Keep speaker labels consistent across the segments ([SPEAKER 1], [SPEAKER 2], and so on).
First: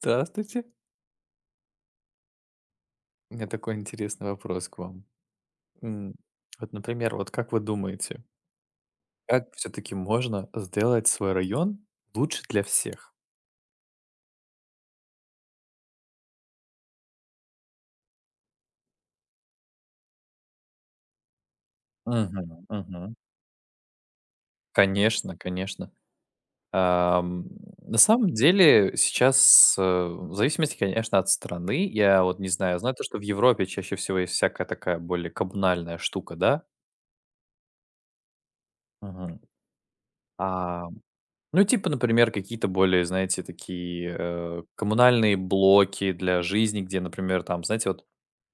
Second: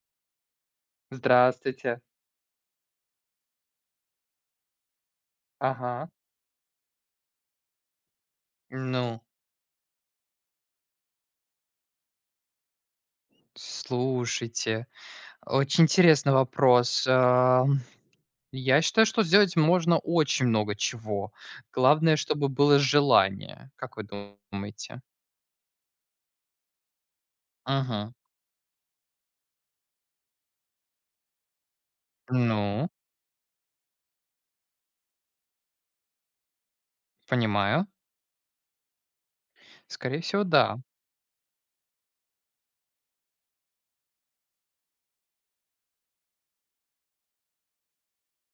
[SPEAKER 1] Здравствуйте.
[SPEAKER 2] Здравствуйте.
[SPEAKER 1] У меня такой интересный вопрос к вам.
[SPEAKER 2] Ага.
[SPEAKER 1] М, Вот, например, вот как вы думаете,
[SPEAKER 2] Ну,
[SPEAKER 1] как все-таки можно сделать свой район лучше для всех?
[SPEAKER 2] слушайте, очень интересный вопрос. Я считаю, что сделать можно очень много чего. Главное,
[SPEAKER 1] Мгм,
[SPEAKER 2] чтобы было
[SPEAKER 1] мгм.
[SPEAKER 2] желание. Как вы думаете?
[SPEAKER 1] Конечно, конечно. Ам, На
[SPEAKER 2] Мгм.
[SPEAKER 1] самом деле сейчас, в зависимости, конечно, от страны, я вот не знаю,
[SPEAKER 2] Ну,
[SPEAKER 1] знаю то, что в Европе чаще всего есть всякая такая более коммунальная штука, да?
[SPEAKER 2] понимаю.
[SPEAKER 1] Мгм.
[SPEAKER 2] Скорее всего, да.
[SPEAKER 1] А Ну, типа, например, какие-то более, знаете, такие, коммунальные блоки для жизни, где, например, там, знаете, вот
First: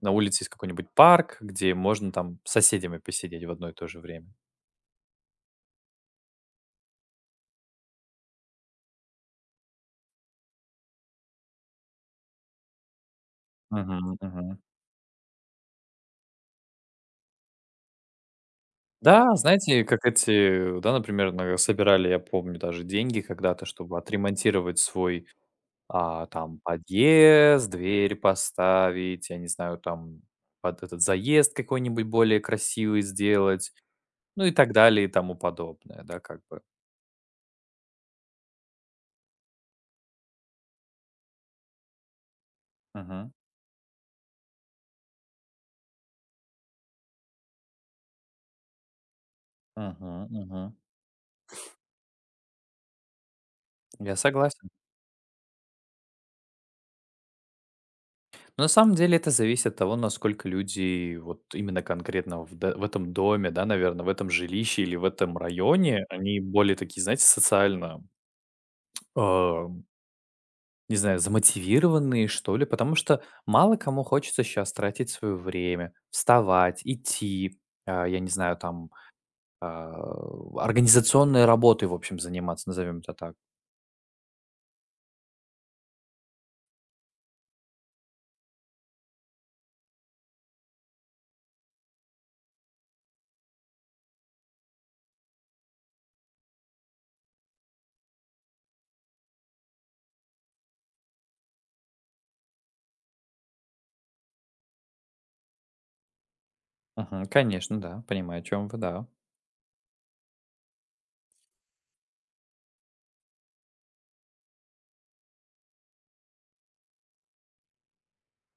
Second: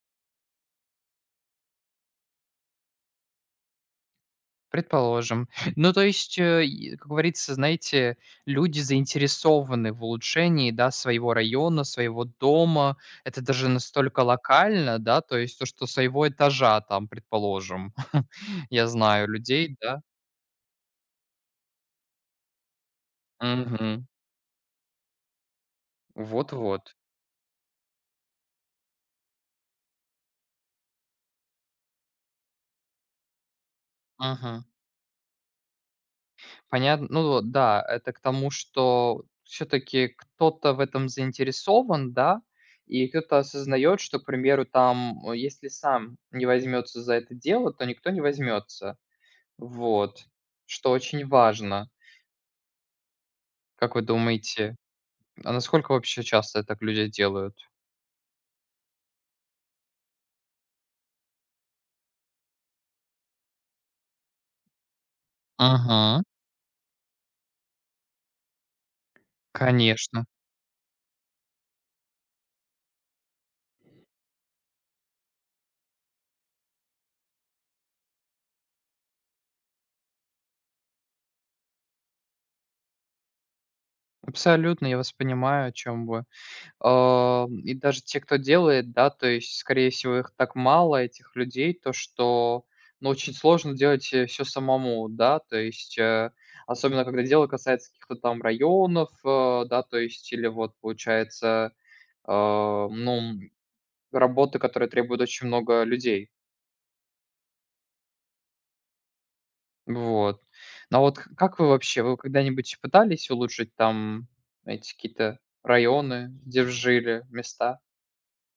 [SPEAKER 1] на улице есть какой-нибудь парк, где можно там с соседями посидеть в одно и то же время.
[SPEAKER 2] Предположим. Ну, то есть, и, как говорится, знаете, люди заинтересованы в улучшении, да, своего района, своего дома. Это даже
[SPEAKER 1] Мгм,
[SPEAKER 2] настолько
[SPEAKER 1] мгм.
[SPEAKER 2] локально, да, то есть то, что своего этажа там, предположим. Я знаю
[SPEAKER 1] Да,
[SPEAKER 2] людей,
[SPEAKER 1] знаете, как
[SPEAKER 2] да.
[SPEAKER 1] эти, да, например, на собирали, я помню, даже деньги когда-то, чтобы
[SPEAKER 2] Мгм.
[SPEAKER 1] отремонтировать свой, там,
[SPEAKER 2] Вот-вот.
[SPEAKER 1] подъезд, дверь поставить, я не знаю, там, под этот заезд какой-нибудь более красивый сделать, ну и так далее и тому подобное, да, как бы.
[SPEAKER 2] Понятно. Ну вот, да, это к тому, что все-таки кто-то в этом заинтересован, да, и
[SPEAKER 1] Мгм.
[SPEAKER 2] кто-то осознает, что, к примеру, там, если сам не возьмется за это дело, то никто не возьмется. Вот.
[SPEAKER 1] Мгм. Мгм.
[SPEAKER 2] Что очень важно. Как вы
[SPEAKER 1] Я согласен.
[SPEAKER 2] думаете, а насколько вообще часто так люди делают?
[SPEAKER 1] Но на самом деле это зависит от того, насколько люди вот именно конкретно в этом доме, да, наверное, в этом жилище или в этом районе,
[SPEAKER 2] Ага.
[SPEAKER 1] они более такие, знаете, социально, э,
[SPEAKER 2] Конечно.
[SPEAKER 1] не знаю, замотивированные, что ли, потому что мало кому хочется сейчас тратить свое время, вставать, идти, я не знаю, там, а, организационной работой, в общем, заниматься, назовем это так.
[SPEAKER 2] Абсолютно, я вас понимаю, о чем вы. И даже те, кто делает, да, то есть, скорее всего, их так мало, этих людей, то что, ну, очень сложно делать, все самому, да. То есть, особенно когда дело касается каких-то там районов, да, то есть или вот получается, ну, работы, которые требуют очень много людей.
[SPEAKER 1] Мгм. Конечно, да, понимаю, о чем вы, да.
[SPEAKER 2] Вот. Но вот к как вы вообще, вы когда-нибудь пытались улучшить там эти какие-то районы, где вы жили, места?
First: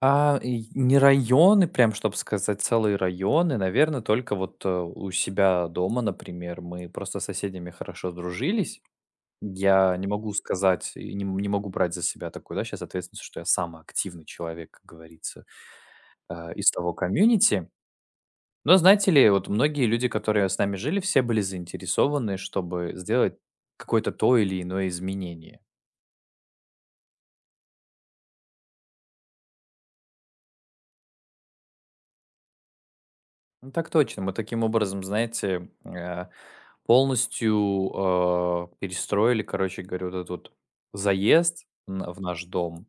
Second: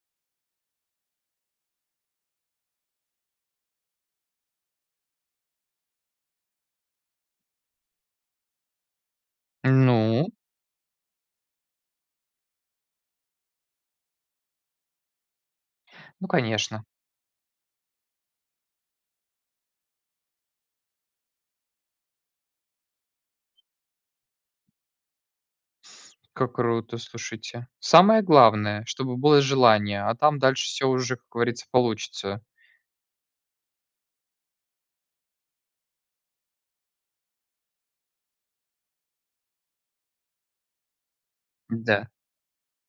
[SPEAKER 1] И не районы, прям чтобы сказать, целые районы. Наверное, только вот, у себя дома, например, мы просто с соседями хорошо дружились. Я не
[SPEAKER 2] Ну,
[SPEAKER 1] могу сказать и не могу брать за себя такую, да, сейчас ответственность, что я самый активный человек, как говорится,
[SPEAKER 2] ну,
[SPEAKER 1] из
[SPEAKER 2] конечно.
[SPEAKER 1] того комьюнити. Но, знаете ли, вот многие люди, которые с нами жили, все были заинтересованы, чтобы сделать какое-то то или иное изменение.
[SPEAKER 2] Как круто, слушайте. Самое главное, чтобы было желание, а там дальше все уже, как говорится, получится.
[SPEAKER 1] Ну, так точно. Мы таким образом, знаете, полностью перестроили, короче говоря, вот этот вот заезд
[SPEAKER 2] Да.
[SPEAKER 1] в наш дом.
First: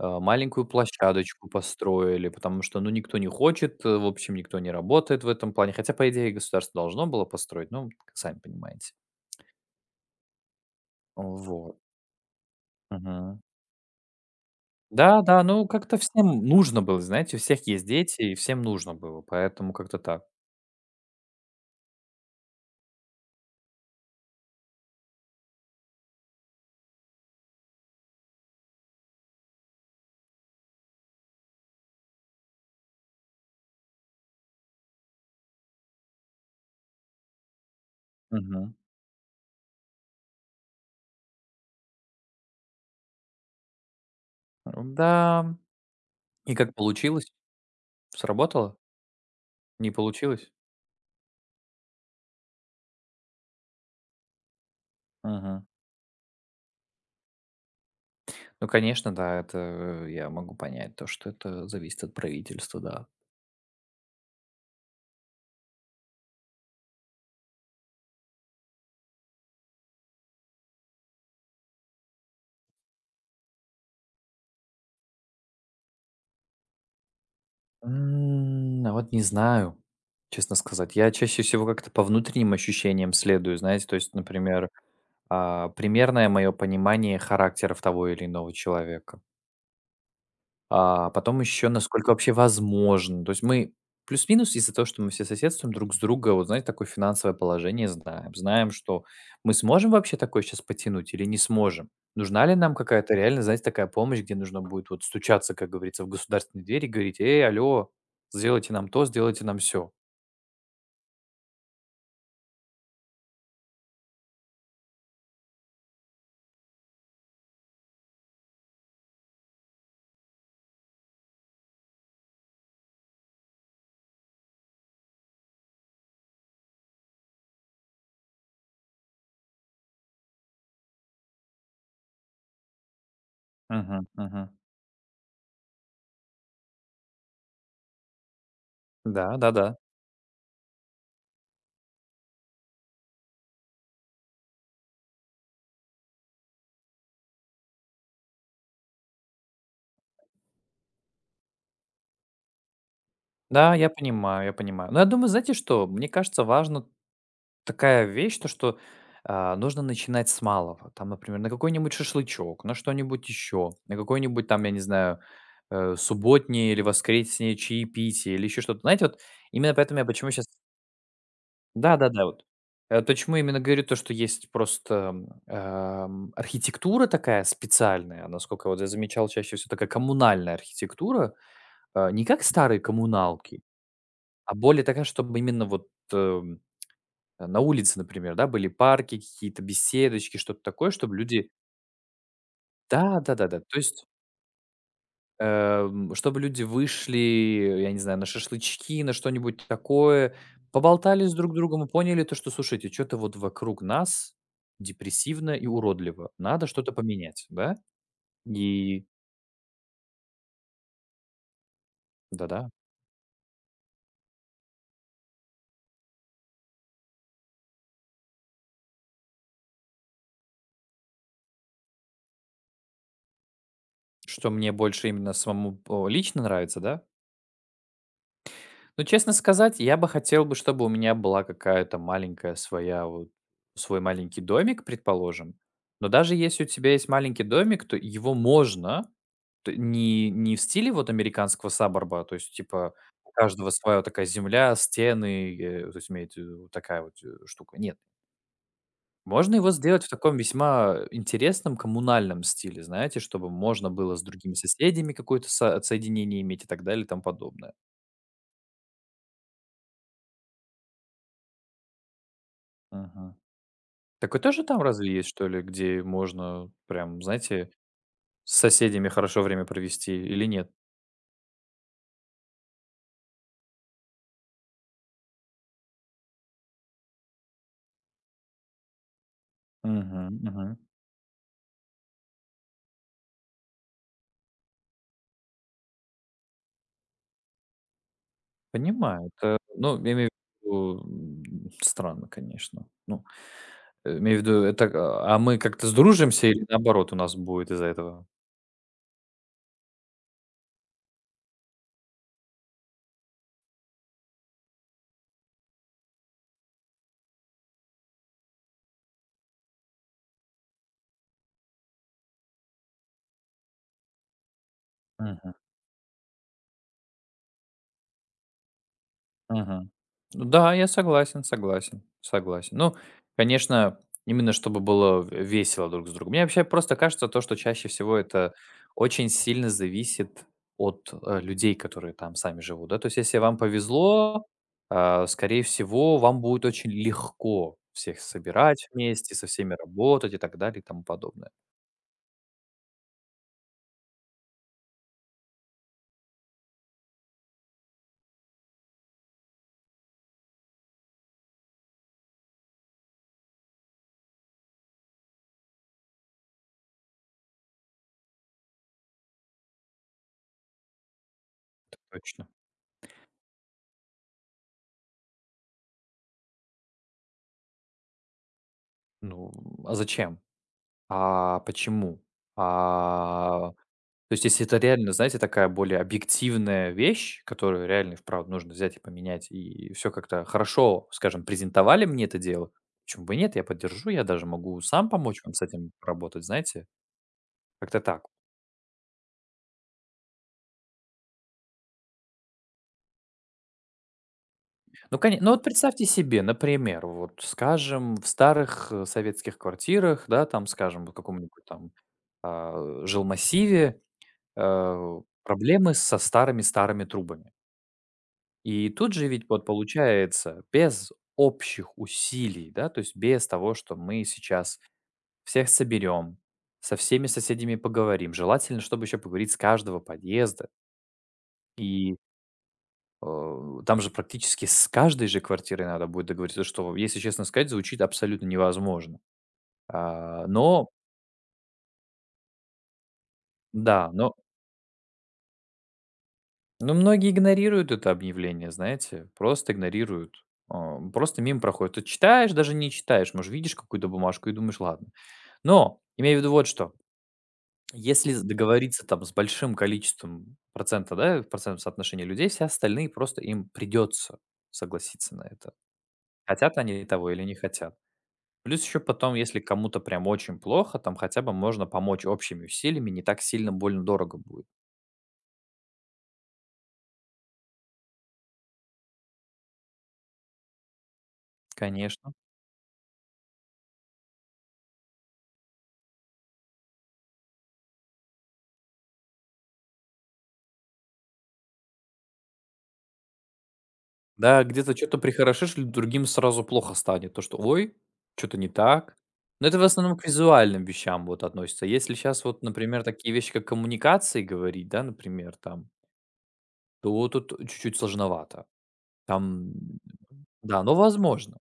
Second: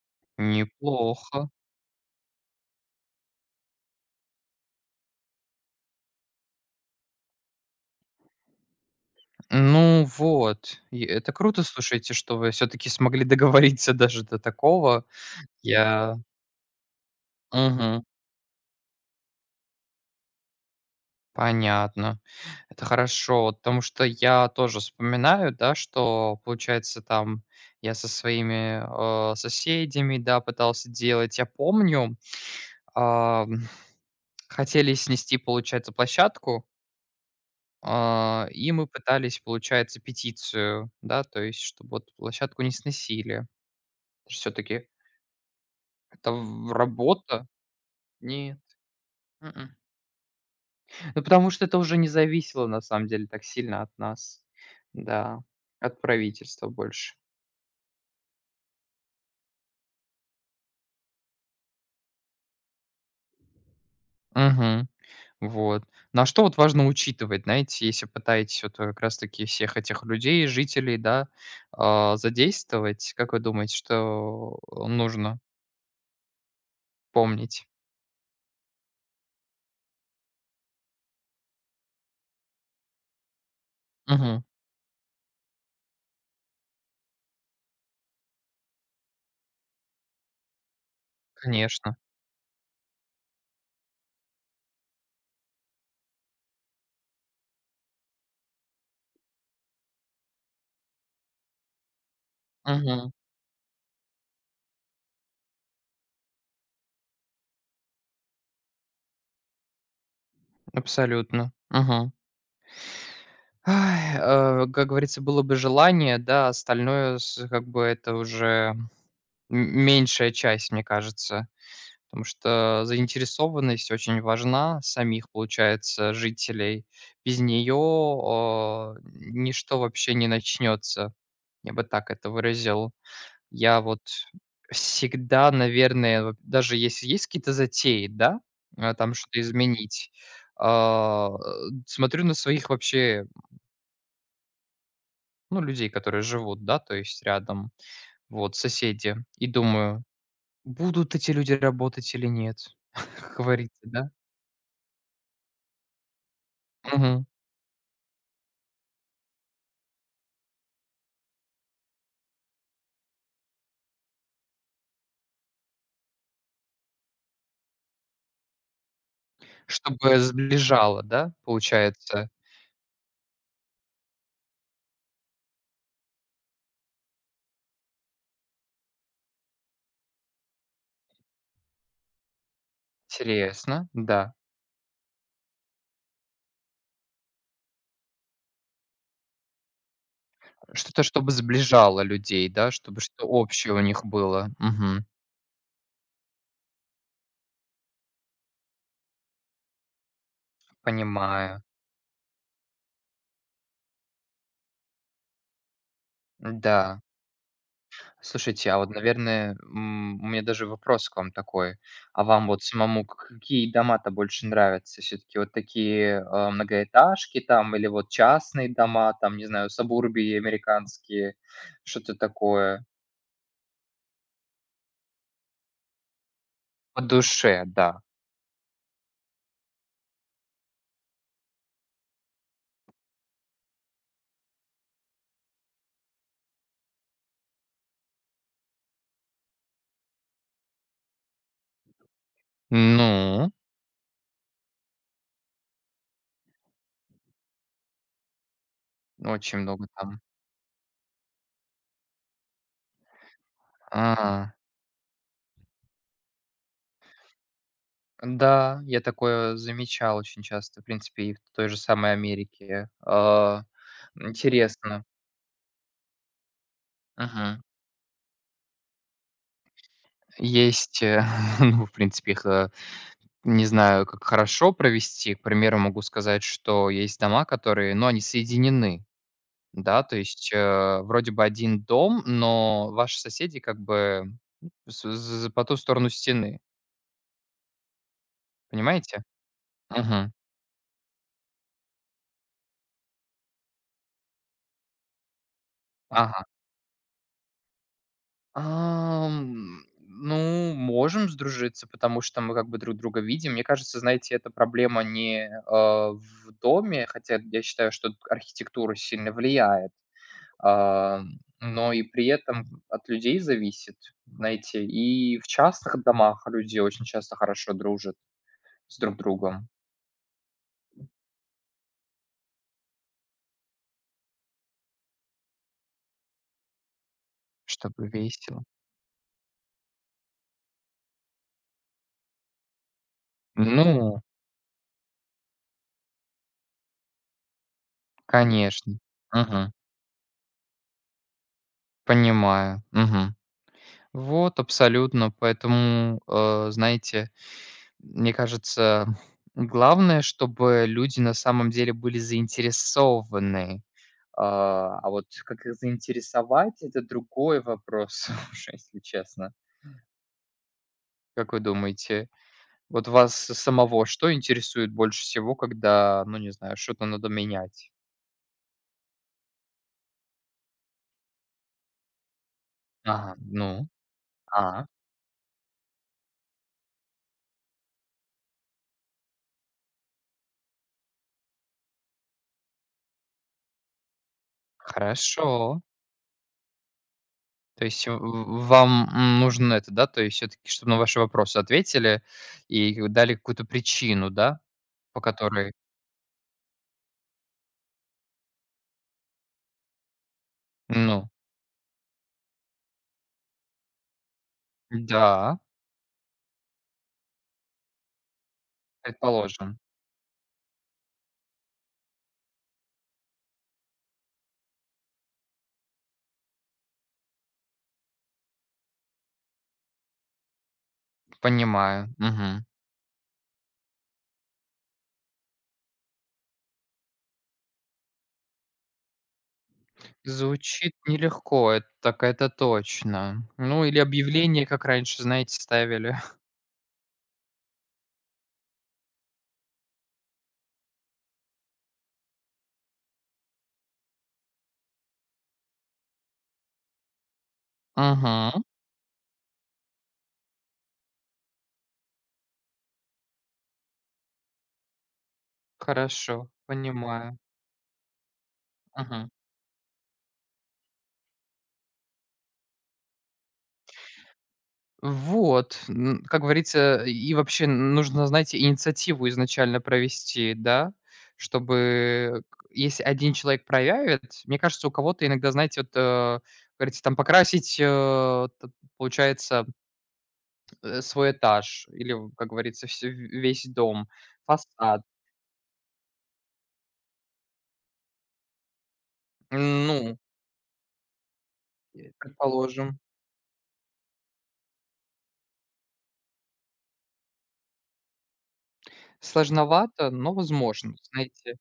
[SPEAKER 1] Маленькую площадочку
[SPEAKER 2] Неплохо.
[SPEAKER 1] построили, потому что, ну, никто не хочет, в общем, никто не работает в этом плане. Хотя, по идее, государство должно было построить, ну, сами понимаете.
[SPEAKER 2] Ну вот, и это круто,
[SPEAKER 1] Вот.
[SPEAKER 2] слушайте, что вы все таки смогли
[SPEAKER 1] Мгм.
[SPEAKER 2] договориться даже до такого.
[SPEAKER 1] Да, да, ну, как-то
[SPEAKER 2] Я
[SPEAKER 1] всем нужно было, знаете, у всех есть
[SPEAKER 2] Мгм.
[SPEAKER 1] дети, и всем нужно было, поэтому как-то так.
[SPEAKER 2] Понятно. Это хорошо, вот потому что я тоже вспоминаю, да, что, получается, там я со своими, соседями, да, пытался делать. Я помню, ам, хотели снести, получается, площадку. И
[SPEAKER 1] Мгм.
[SPEAKER 2] мы пытались, получается, петицию, да, то есть, чтобы вот площадку не сносили. Все-таки
[SPEAKER 1] Да,
[SPEAKER 2] это
[SPEAKER 1] и как получилось,
[SPEAKER 2] работа. Нет.
[SPEAKER 1] сработало?
[SPEAKER 2] Мгм.
[SPEAKER 1] Не получилось?
[SPEAKER 2] Ну, потому что это уже не зависело, на самом деле, так сильно от нас. Да,
[SPEAKER 1] Мгм.
[SPEAKER 2] от правительства больше.
[SPEAKER 1] Ну, конечно, да, это я могу понять то, что это зависит от правительства, да.
[SPEAKER 2] Мгм. Вот. На что вот важно учитывать, знаете, если пытаетесь вот как раз-таки всех этих людей, жителей, да, задействовать, как вы думаете, что нужно помнить?
[SPEAKER 1] А вот не знаю, честно сказать. Я чаще всего как-то по внутренним ощущениям следую, знаете, то есть,
[SPEAKER 2] Мгм.
[SPEAKER 1] например, примерное мое понимание характеров того или иного человека. А потом еще,
[SPEAKER 2] Конечно.
[SPEAKER 1] насколько вообще возможно. То есть мы плюс-минус из-за того, что мы все соседствуем друг с друга, вот знаете, такое финансовое положение знаем. Знаем, что мы сможем вообще такое сейчас потянуть или не сможем. Нужна ли нам
[SPEAKER 2] Мгм.
[SPEAKER 1] какая-то реально, знаете, такая помощь, где нужно будет вот стучаться, как говорится, в государственные двери и говорить, эй, алло, сделайте нам то, сделайте нам все.
[SPEAKER 2] Абсолютно. Мгм. Как говорится, было бы желание, да, остальное с как бы это уже м меньшая часть, мне кажется. Потому что заинтересованность очень важна самих, получается, жителей. Без нее, ничто вообще не начнется. Я бы так это выразил. Я вот
[SPEAKER 1] Мгм, мгм.
[SPEAKER 2] всегда, наверное, вот даже если есть какие-то затеи, да, там
[SPEAKER 1] Да,
[SPEAKER 2] что-то
[SPEAKER 1] да, да.
[SPEAKER 2] изменить, а, смотрю на своих вообще, ну, людей, которые живут, да, то есть рядом, вот, соседи, и думаю, будут эти люди работать или нет, как
[SPEAKER 1] Да,
[SPEAKER 2] говорится,
[SPEAKER 1] я
[SPEAKER 2] да?
[SPEAKER 1] понимаю, я понимаю. Но я думаю, знаете что, мне кажется, важно.
[SPEAKER 2] Мгм.
[SPEAKER 1] Такая вещь, то что, нужно начинать с малого. Там, например, на какой-нибудь шашлычок, на что-нибудь еще, на какой-нибудь там, я не знаю, субботнее или воскреснее чаепитие или еще что-то. Знаете, вот именно поэтому я
[SPEAKER 2] Чтобы
[SPEAKER 1] почему сейчас.
[SPEAKER 2] сближало, да,
[SPEAKER 1] Да-да-да,
[SPEAKER 2] получается?
[SPEAKER 1] вот. Почему именно говорю то, что есть просто, архитектура такая специальная, насколько вот я замечал, чаще всего такая коммунальная архитектура, а, не как старые коммуналки,
[SPEAKER 2] Интересно, да.
[SPEAKER 1] а более такая, чтобы именно вот, э на улице, например, да, были парки, какие-то беседочки, что-то такое,
[SPEAKER 2] Что-то,
[SPEAKER 1] чтобы
[SPEAKER 2] чтобы
[SPEAKER 1] люди.
[SPEAKER 2] сближало людей, да, чтобы что
[SPEAKER 1] Да-да-да-да.
[SPEAKER 2] общее
[SPEAKER 1] То
[SPEAKER 2] у
[SPEAKER 1] есть,
[SPEAKER 2] них было. Мгм.
[SPEAKER 1] чтобы люди вышли, я не знаю, на шашлычки, на что-нибудь такое, поболтали с друг
[SPEAKER 2] Понимаю.
[SPEAKER 1] другом и поняли то, что, слушайте, что то вот вокруг нас депрессивно и уродливо, надо что-то
[SPEAKER 2] Да.
[SPEAKER 1] поменять, да.
[SPEAKER 2] Слушайте, а вот,
[SPEAKER 1] И
[SPEAKER 2] наверное, у меня даже вопрос к вам такой. А вам вот
[SPEAKER 1] да-да,
[SPEAKER 2] самому какие дома-то больше нравятся? Все-таки вот такие многоэтажки там или вот частные дома, там, не знаю, сабурбии американские, что-то такое?
[SPEAKER 1] что мне больше именно самому, лично нравится,
[SPEAKER 2] По
[SPEAKER 1] да.
[SPEAKER 2] душе, да.
[SPEAKER 1] Ну, честно сказать, я бы хотел бы, чтобы у меня была какая-то маленькая своя, вот, свой маленький домик, предположим. Но даже если у тебя есть маленький домик, то его можно не, не в стиле вот американского саборба, то есть, типа, у
[SPEAKER 2] Ну,
[SPEAKER 1] каждого своя вот такая земля, стены, то есть, имеет в виду вот такая вот штука. Нет. Можно
[SPEAKER 2] очень
[SPEAKER 1] его
[SPEAKER 2] много
[SPEAKER 1] сделать в
[SPEAKER 2] там.
[SPEAKER 1] таком весьма интересном коммунальном стиле, знаете, чтобы можно было с другими
[SPEAKER 2] А,
[SPEAKER 1] соседями какое-то соединение иметь и так далее и тому подобное.
[SPEAKER 2] да, я такое замечал очень часто, в принципе, и в той же самой Америке.
[SPEAKER 1] Мгм. Такое тоже там
[SPEAKER 2] Интересно.
[SPEAKER 1] разве есть, что ли, где можно прям,
[SPEAKER 2] Мгм.
[SPEAKER 1] знаете, с соседями хорошо время провести или нет?
[SPEAKER 2] Есть, ну, в принципе, не знаю, как хорошо провести. К примеру, могу сказать, что есть дома, которые, ну, они соединены, да, то
[SPEAKER 1] Мгм,
[SPEAKER 2] есть,
[SPEAKER 1] мгм.
[SPEAKER 2] вроде бы один дом, но ваши соседи как бы с з по ту сторону стены, понимаете?
[SPEAKER 1] Понимаю. Это, ну, я имею
[SPEAKER 2] Мгм.
[SPEAKER 1] в виду, странно, конечно. Ну, имею в виду, это, а мы как-то
[SPEAKER 2] Ага.
[SPEAKER 1] сдружимся или наоборот у нас будет из-за этого?
[SPEAKER 2] Ну, можем сдружиться, потому что мы как бы друг друга видим. Мне кажется, знаете, эта проблема не, в доме, хотя я считаю, что архитектура сильно влияет. А, но и при этом от людей зависит, знаете. И в частных домах люди очень часто хорошо дружат с друг другом,
[SPEAKER 1] Мгм. Ну, да, я согласен, согласен, согласен. Ну, конечно, именно чтобы было весело друг с другом. Мне вообще просто кажется то, что чаще
[SPEAKER 2] чтобы
[SPEAKER 1] всего это
[SPEAKER 2] весело.
[SPEAKER 1] очень сильно зависит от людей, которые там сами живут, да. То есть, если вам
[SPEAKER 2] Ну,
[SPEAKER 1] повезло, скорее всего, вам будет очень легко всех собирать
[SPEAKER 2] конечно.
[SPEAKER 1] вместе, со
[SPEAKER 2] Мгм.
[SPEAKER 1] всеми работать и так далее и тому подобное.
[SPEAKER 2] Понимаю. Мгм. Вот, абсолютно. Поэтому, знаете, мне кажется, главное, чтобы люди на самом деле были заинтересованы. А вот как их заинтересовать- это другой вопрос уже, если честно. Как вы
[SPEAKER 1] Это
[SPEAKER 2] думаете,
[SPEAKER 1] точно.
[SPEAKER 2] вот вас самого что интересует больше всего, когда, ну, не знаю, что-то надо менять?
[SPEAKER 1] Ну, а зачем? А почему?
[SPEAKER 2] Ага,
[SPEAKER 1] А
[SPEAKER 2] ну,
[SPEAKER 1] То есть, если это
[SPEAKER 2] а,
[SPEAKER 1] реально, знаете, такая более объективная вещь, которую реально и вправду нужно взять и поменять, и все как-то хорошо, скажем, презентовали мне это дело, почему бы и нет? Я поддержу, я даже могу сам помочь вам с
[SPEAKER 2] хорошо.
[SPEAKER 1] этим работать, знаете,
[SPEAKER 2] То
[SPEAKER 1] как-то
[SPEAKER 2] есть в
[SPEAKER 1] так.
[SPEAKER 2] в вам, нужно это, да, то есть все таки чтобы на ваши вопросы ответили и дали какую-то причину, да,
[SPEAKER 1] Ну,
[SPEAKER 2] по
[SPEAKER 1] конечно, ну, вот
[SPEAKER 2] которой,
[SPEAKER 1] представьте себе, например, вот, скажем, в старых, советских квартирах, да, там, скажем, в
[SPEAKER 2] ну
[SPEAKER 1] каком-нибудь там, жилмассиве,
[SPEAKER 2] да,
[SPEAKER 1] проблемы со старыми-старыми трубами. И тут же ведь вот
[SPEAKER 2] предположим.
[SPEAKER 1] получается, без общих усилий, да, то есть без того, что мы сейчас всех соберем, со всеми соседями поговорим. Желательно, чтобы еще поговорить с каждого подъезда.
[SPEAKER 2] Понимаю,
[SPEAKER 1] И
[SPEAKER 2] мгм.
[SPEAKER 1] там же практически с каждой же квартирой надо будет договориться, что, если честно сказать, звучит абсолютно невозможно. Но,
[SPEAKER 2] Звучит нелегко, это так это точно. Ну, или
[SPEAKER 1] да, но,
[SPEAKER 2] объявление, как раньше, знаете, ставили.
[SPEAKER 1] но многие игнорируют это объявление, знаете, просто игнорируют. Просто мимо проходят. Ты читаешь, даже не читаешь. Может, видишь какую-то бумажку и думаешь, ладно. Но имею в виду вот что: если с
[SPEAKER 2] Мгм.
[SPEAKER 1] договориться там с большим количеством процента, да, в процентном соотношении людей, все остальные просто им придется согласиться на это.
[SPEAKER 2] Хорошо,
[SPEAKER 1] Хотят они того
[SPEAKER 2] понимаю.
[SPEAKER 1] или не хотят. Плюс еще
[SPEAKER 2] Мгм.
[SPEAKER 1] потом, если кому-то прям очень плохо, там хотя бы можно помочь общими усилиями, не так сильно больно дорого будет.
[SPEAKER 2] Вот, н как говорится, и вообще нужно, знаете, инициативу изначально провести, да,
[SPEAKER 1] Конечно.
[SPEAKER 2] чтобы к если один человек проявит, мне кажется, у кого-то иногда, знаете, вот, говорится, там покрасить, э, т получается, свой этаж или, как говорится, вс весь дом,
[SPEAKER 1] Да, где-то
[SPEAKER 2] фасад.
[SPEAKER 1] что то прихорошишь, ль другим сразу плохо станет. То, что: "Ой, что то не так". Но это в основном
[SPEAKER 2] Ну,
[SPEAKER 1] к визуальным вещам вот относится. Если сейчас вот,
[SPEAKER 2] предположим,
[SPEAKER 1] например, такие вещи, как коммуникации говорить, да, например, там, то вот тут чуть-чуть сложновато. Там,
[SPEAKER 2] сложновато, но
[SPEAKER 1] да, но
[SPEAKER 2] возможно,
[SPEAKER 1] возможно.
[SPEAKER 2] знаете.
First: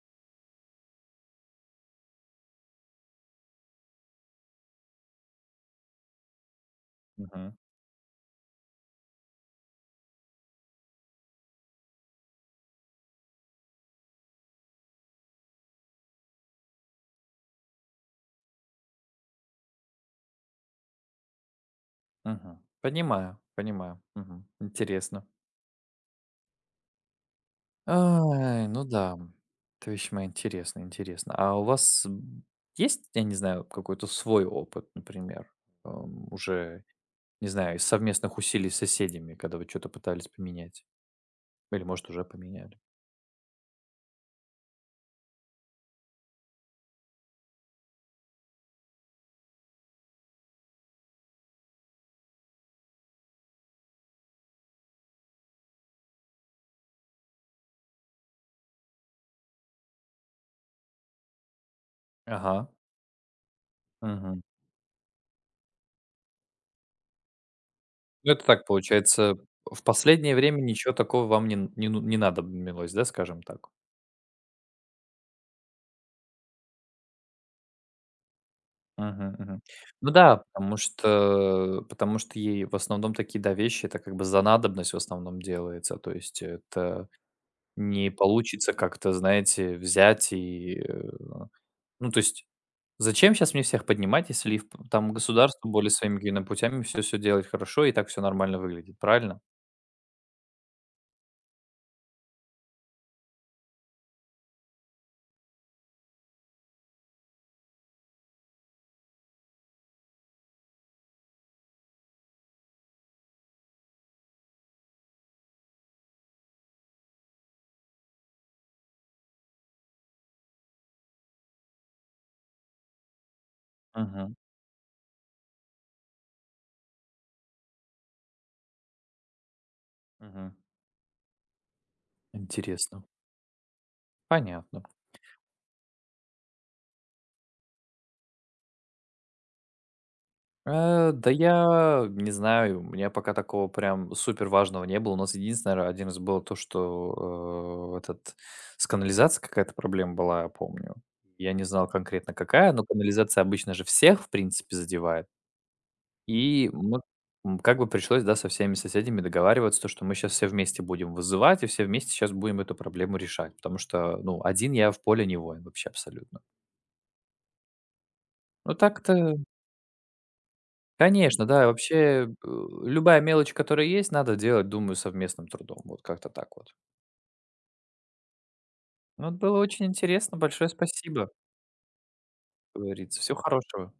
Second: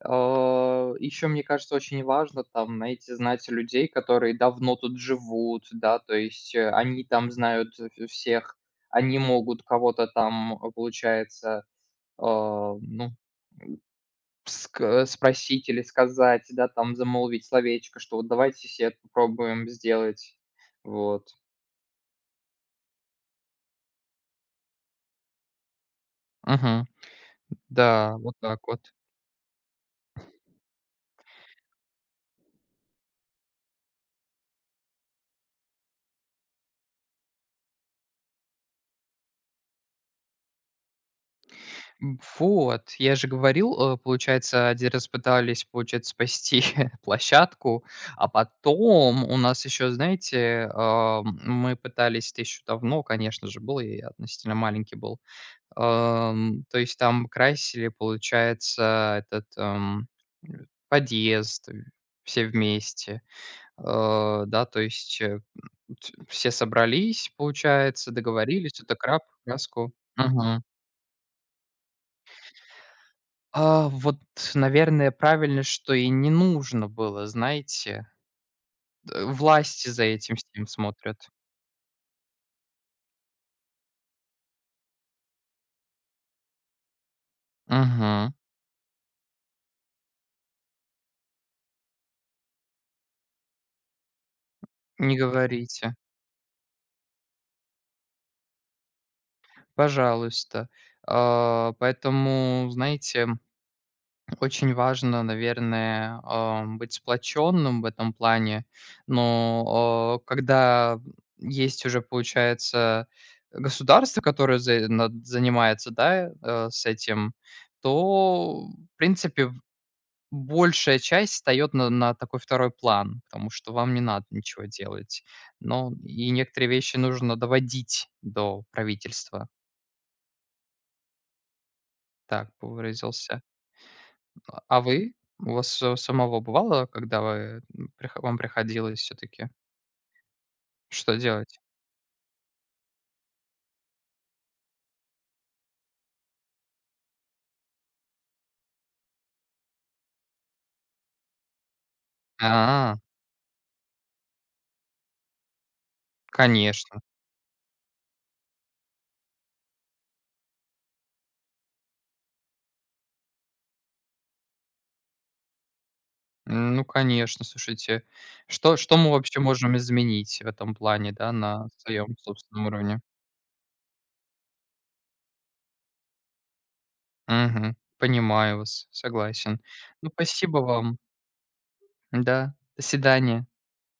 [SPEAKER 2] Еще, мне кажется, очень важно там, знаете, знать людей, которые давно тут живут, да, то есть они там
[SPEAKER 1] Мгм,
[SPEAKER 2] знают всех, они могут кого-то там, получается, а, ну, спросить или сказать, да, там замолвить словечко, что вот давайте все это попробуем сделать, вот.
[SPEAKER 1] мгм. Понимаю, понимаю. Мгм. Интересно.
[SPEAKER 2] Мгм. Да, вот так
[SPEAKER 1] Ай, ну
[SPEAKER 2] вот.
[SPEAKER 1] да, это весьма интересно, интересно. А у вас, есть, я не знаю, какой-то свой опыт, например, уже не знаю, из совместных усилий с соседями, когда вы что то пытались поменять. Или, может, уже поменяли.
[SPEAKER 2] Вот, я же говорил, получается, 1 раз пытались, получается, спасти площадку, а потом у нас еще, знаете, мы пытались это еще давно, конечно же, было, я относительно маленький был. То есть там красили, получается, этот, подъезд, все
[SPEAKER 1] Ага,
[SPEAKER 2] вместе.
[SPEAKER 1] мгм.
[SPEAKER 2] Да, то есть, э, т все собрались, получается,
[SPEAKER 1] Ну, это так
[SPEAKER 2] договорились, это крап
[SPEAKER 1] получается, в
[SPEAKER 2] краску.
[SPEAKER 1] последнее время ничего такого вам не н не ну не надобнилось, да, скажем так?
[SPEAKER 2] Вот, наверное, правильно, что и не нужно было, знаете. Д
[SPEAKER 1] Мгм, мгм.
[SPEAKER 2] Власти за
[SPEAKER 1] Ну
[SPEAKER 2] этим
[SPEAKER 1] да,
[SPEAKER 2] всем
[SPEAKER 1] потому
[SPEAKER 2] смотрят.
[SPEAKER 1] что потому что ей в основном такие, да, вещи, это как бы за надобность в основном делается. То есть это не
[SPEAKER 2] Мгм.
[SPEAKER 1] получится как-то, знаете, взять и, ну, то есть. Зачем сейчас мне всех поднимать, если и в там
[SPEAKER 2] Не
[SPEAKER 1] государство более
[SPEAKER 2] говорите.
[SPEAKER 1] своими какими-то путями всё-всё делает хорошо, и так все нормально выглядит, правильно?
[SPEAKER 2] Пожалуйста. Поэтому, знаете, очень важно, наверное, быть сплоченным в этом плане. Но, когда есть уже, получается, государство, которое за над занимается, да, с этим, то, в принципе, большая часть встаёт на такой второй план, потому что вам не надо
[SPEAKER 1] Мгм,
[SPEAKER 2] ничего делать. Но и некоторые вещи нужно доводить до правительства,
[SPEAKER 1] мгм.
[SPEAKER 2] так бы
[SPEAKER 1] Интересно.
[SPEAKER 2] выразился. А
[SPEAKER 1] Понятно.
[SPEAKER 2] вы? У вас у самого бывало, когда вы, м, прихо вам приходилось всё-таки что
[SPEAKER 1] Да
[SPEAKER 2] делать?
[SPEAKER 1] я не знаю, у меня пока такого прям супер важного не было. У нас единственное, наверно, один раз было то, что, этот с канализацией какая-то проблема была, я помню. Я не знал конкретно какая, но
[SPEAKER 2] А,
[SPEAKER 1] канализация обычно же всех, в принципе, задевает. И мы,
[SPEAKER 2] конечно.
[SPEAKER 1] как бы пришлось, да, со всеми соседями договариваться, то, что мы сейчас все вместе будем вызывать, и все вместе сейчас будем эту проблему решать, потому что, ну, один я в поле не воин вообще абсолютно.
[SPEAKER 2] Ну, конечно, слушайте,
[SPEAKER 1] Ну,
[SPEAKER 2] что что мы
[SPEAKER 1] так-то,
[SPEAKER 2] вообще можем изменить в этом плане, да,
[SPEAKER 1] конечно, да,
[SPEAKER 2] на своём
[SPEAKER 1] вообще
[SPEAKER 2] собственном уровне?
[SPEAKER 1] любая мелочь, которая есть, надо делать, думаю, совместным трудом, вот как-то так вот.
[SPEAKER 2] Мгм. Понимаю вас,
[SPEAKER 1] Ну, было
[SPEAKER 2] согласен.
[SPEAKER 1] очень
[SPEAKER 2] Ну,
[SPEAKER 1] интересно,
[SPEAKER 2] спасибо
[SPEAKER 1] большое
[SPEAKER 2] вам.
[SPEAKER 1] спасибо,
[SPEAKER 2] Да,
[SPEAKER 1] как
[SPEAKER 2] до
[SPEAKER 1] говорится, всего
[SPEAKER 2] свидания.
[SPEAKER 1] хорошего.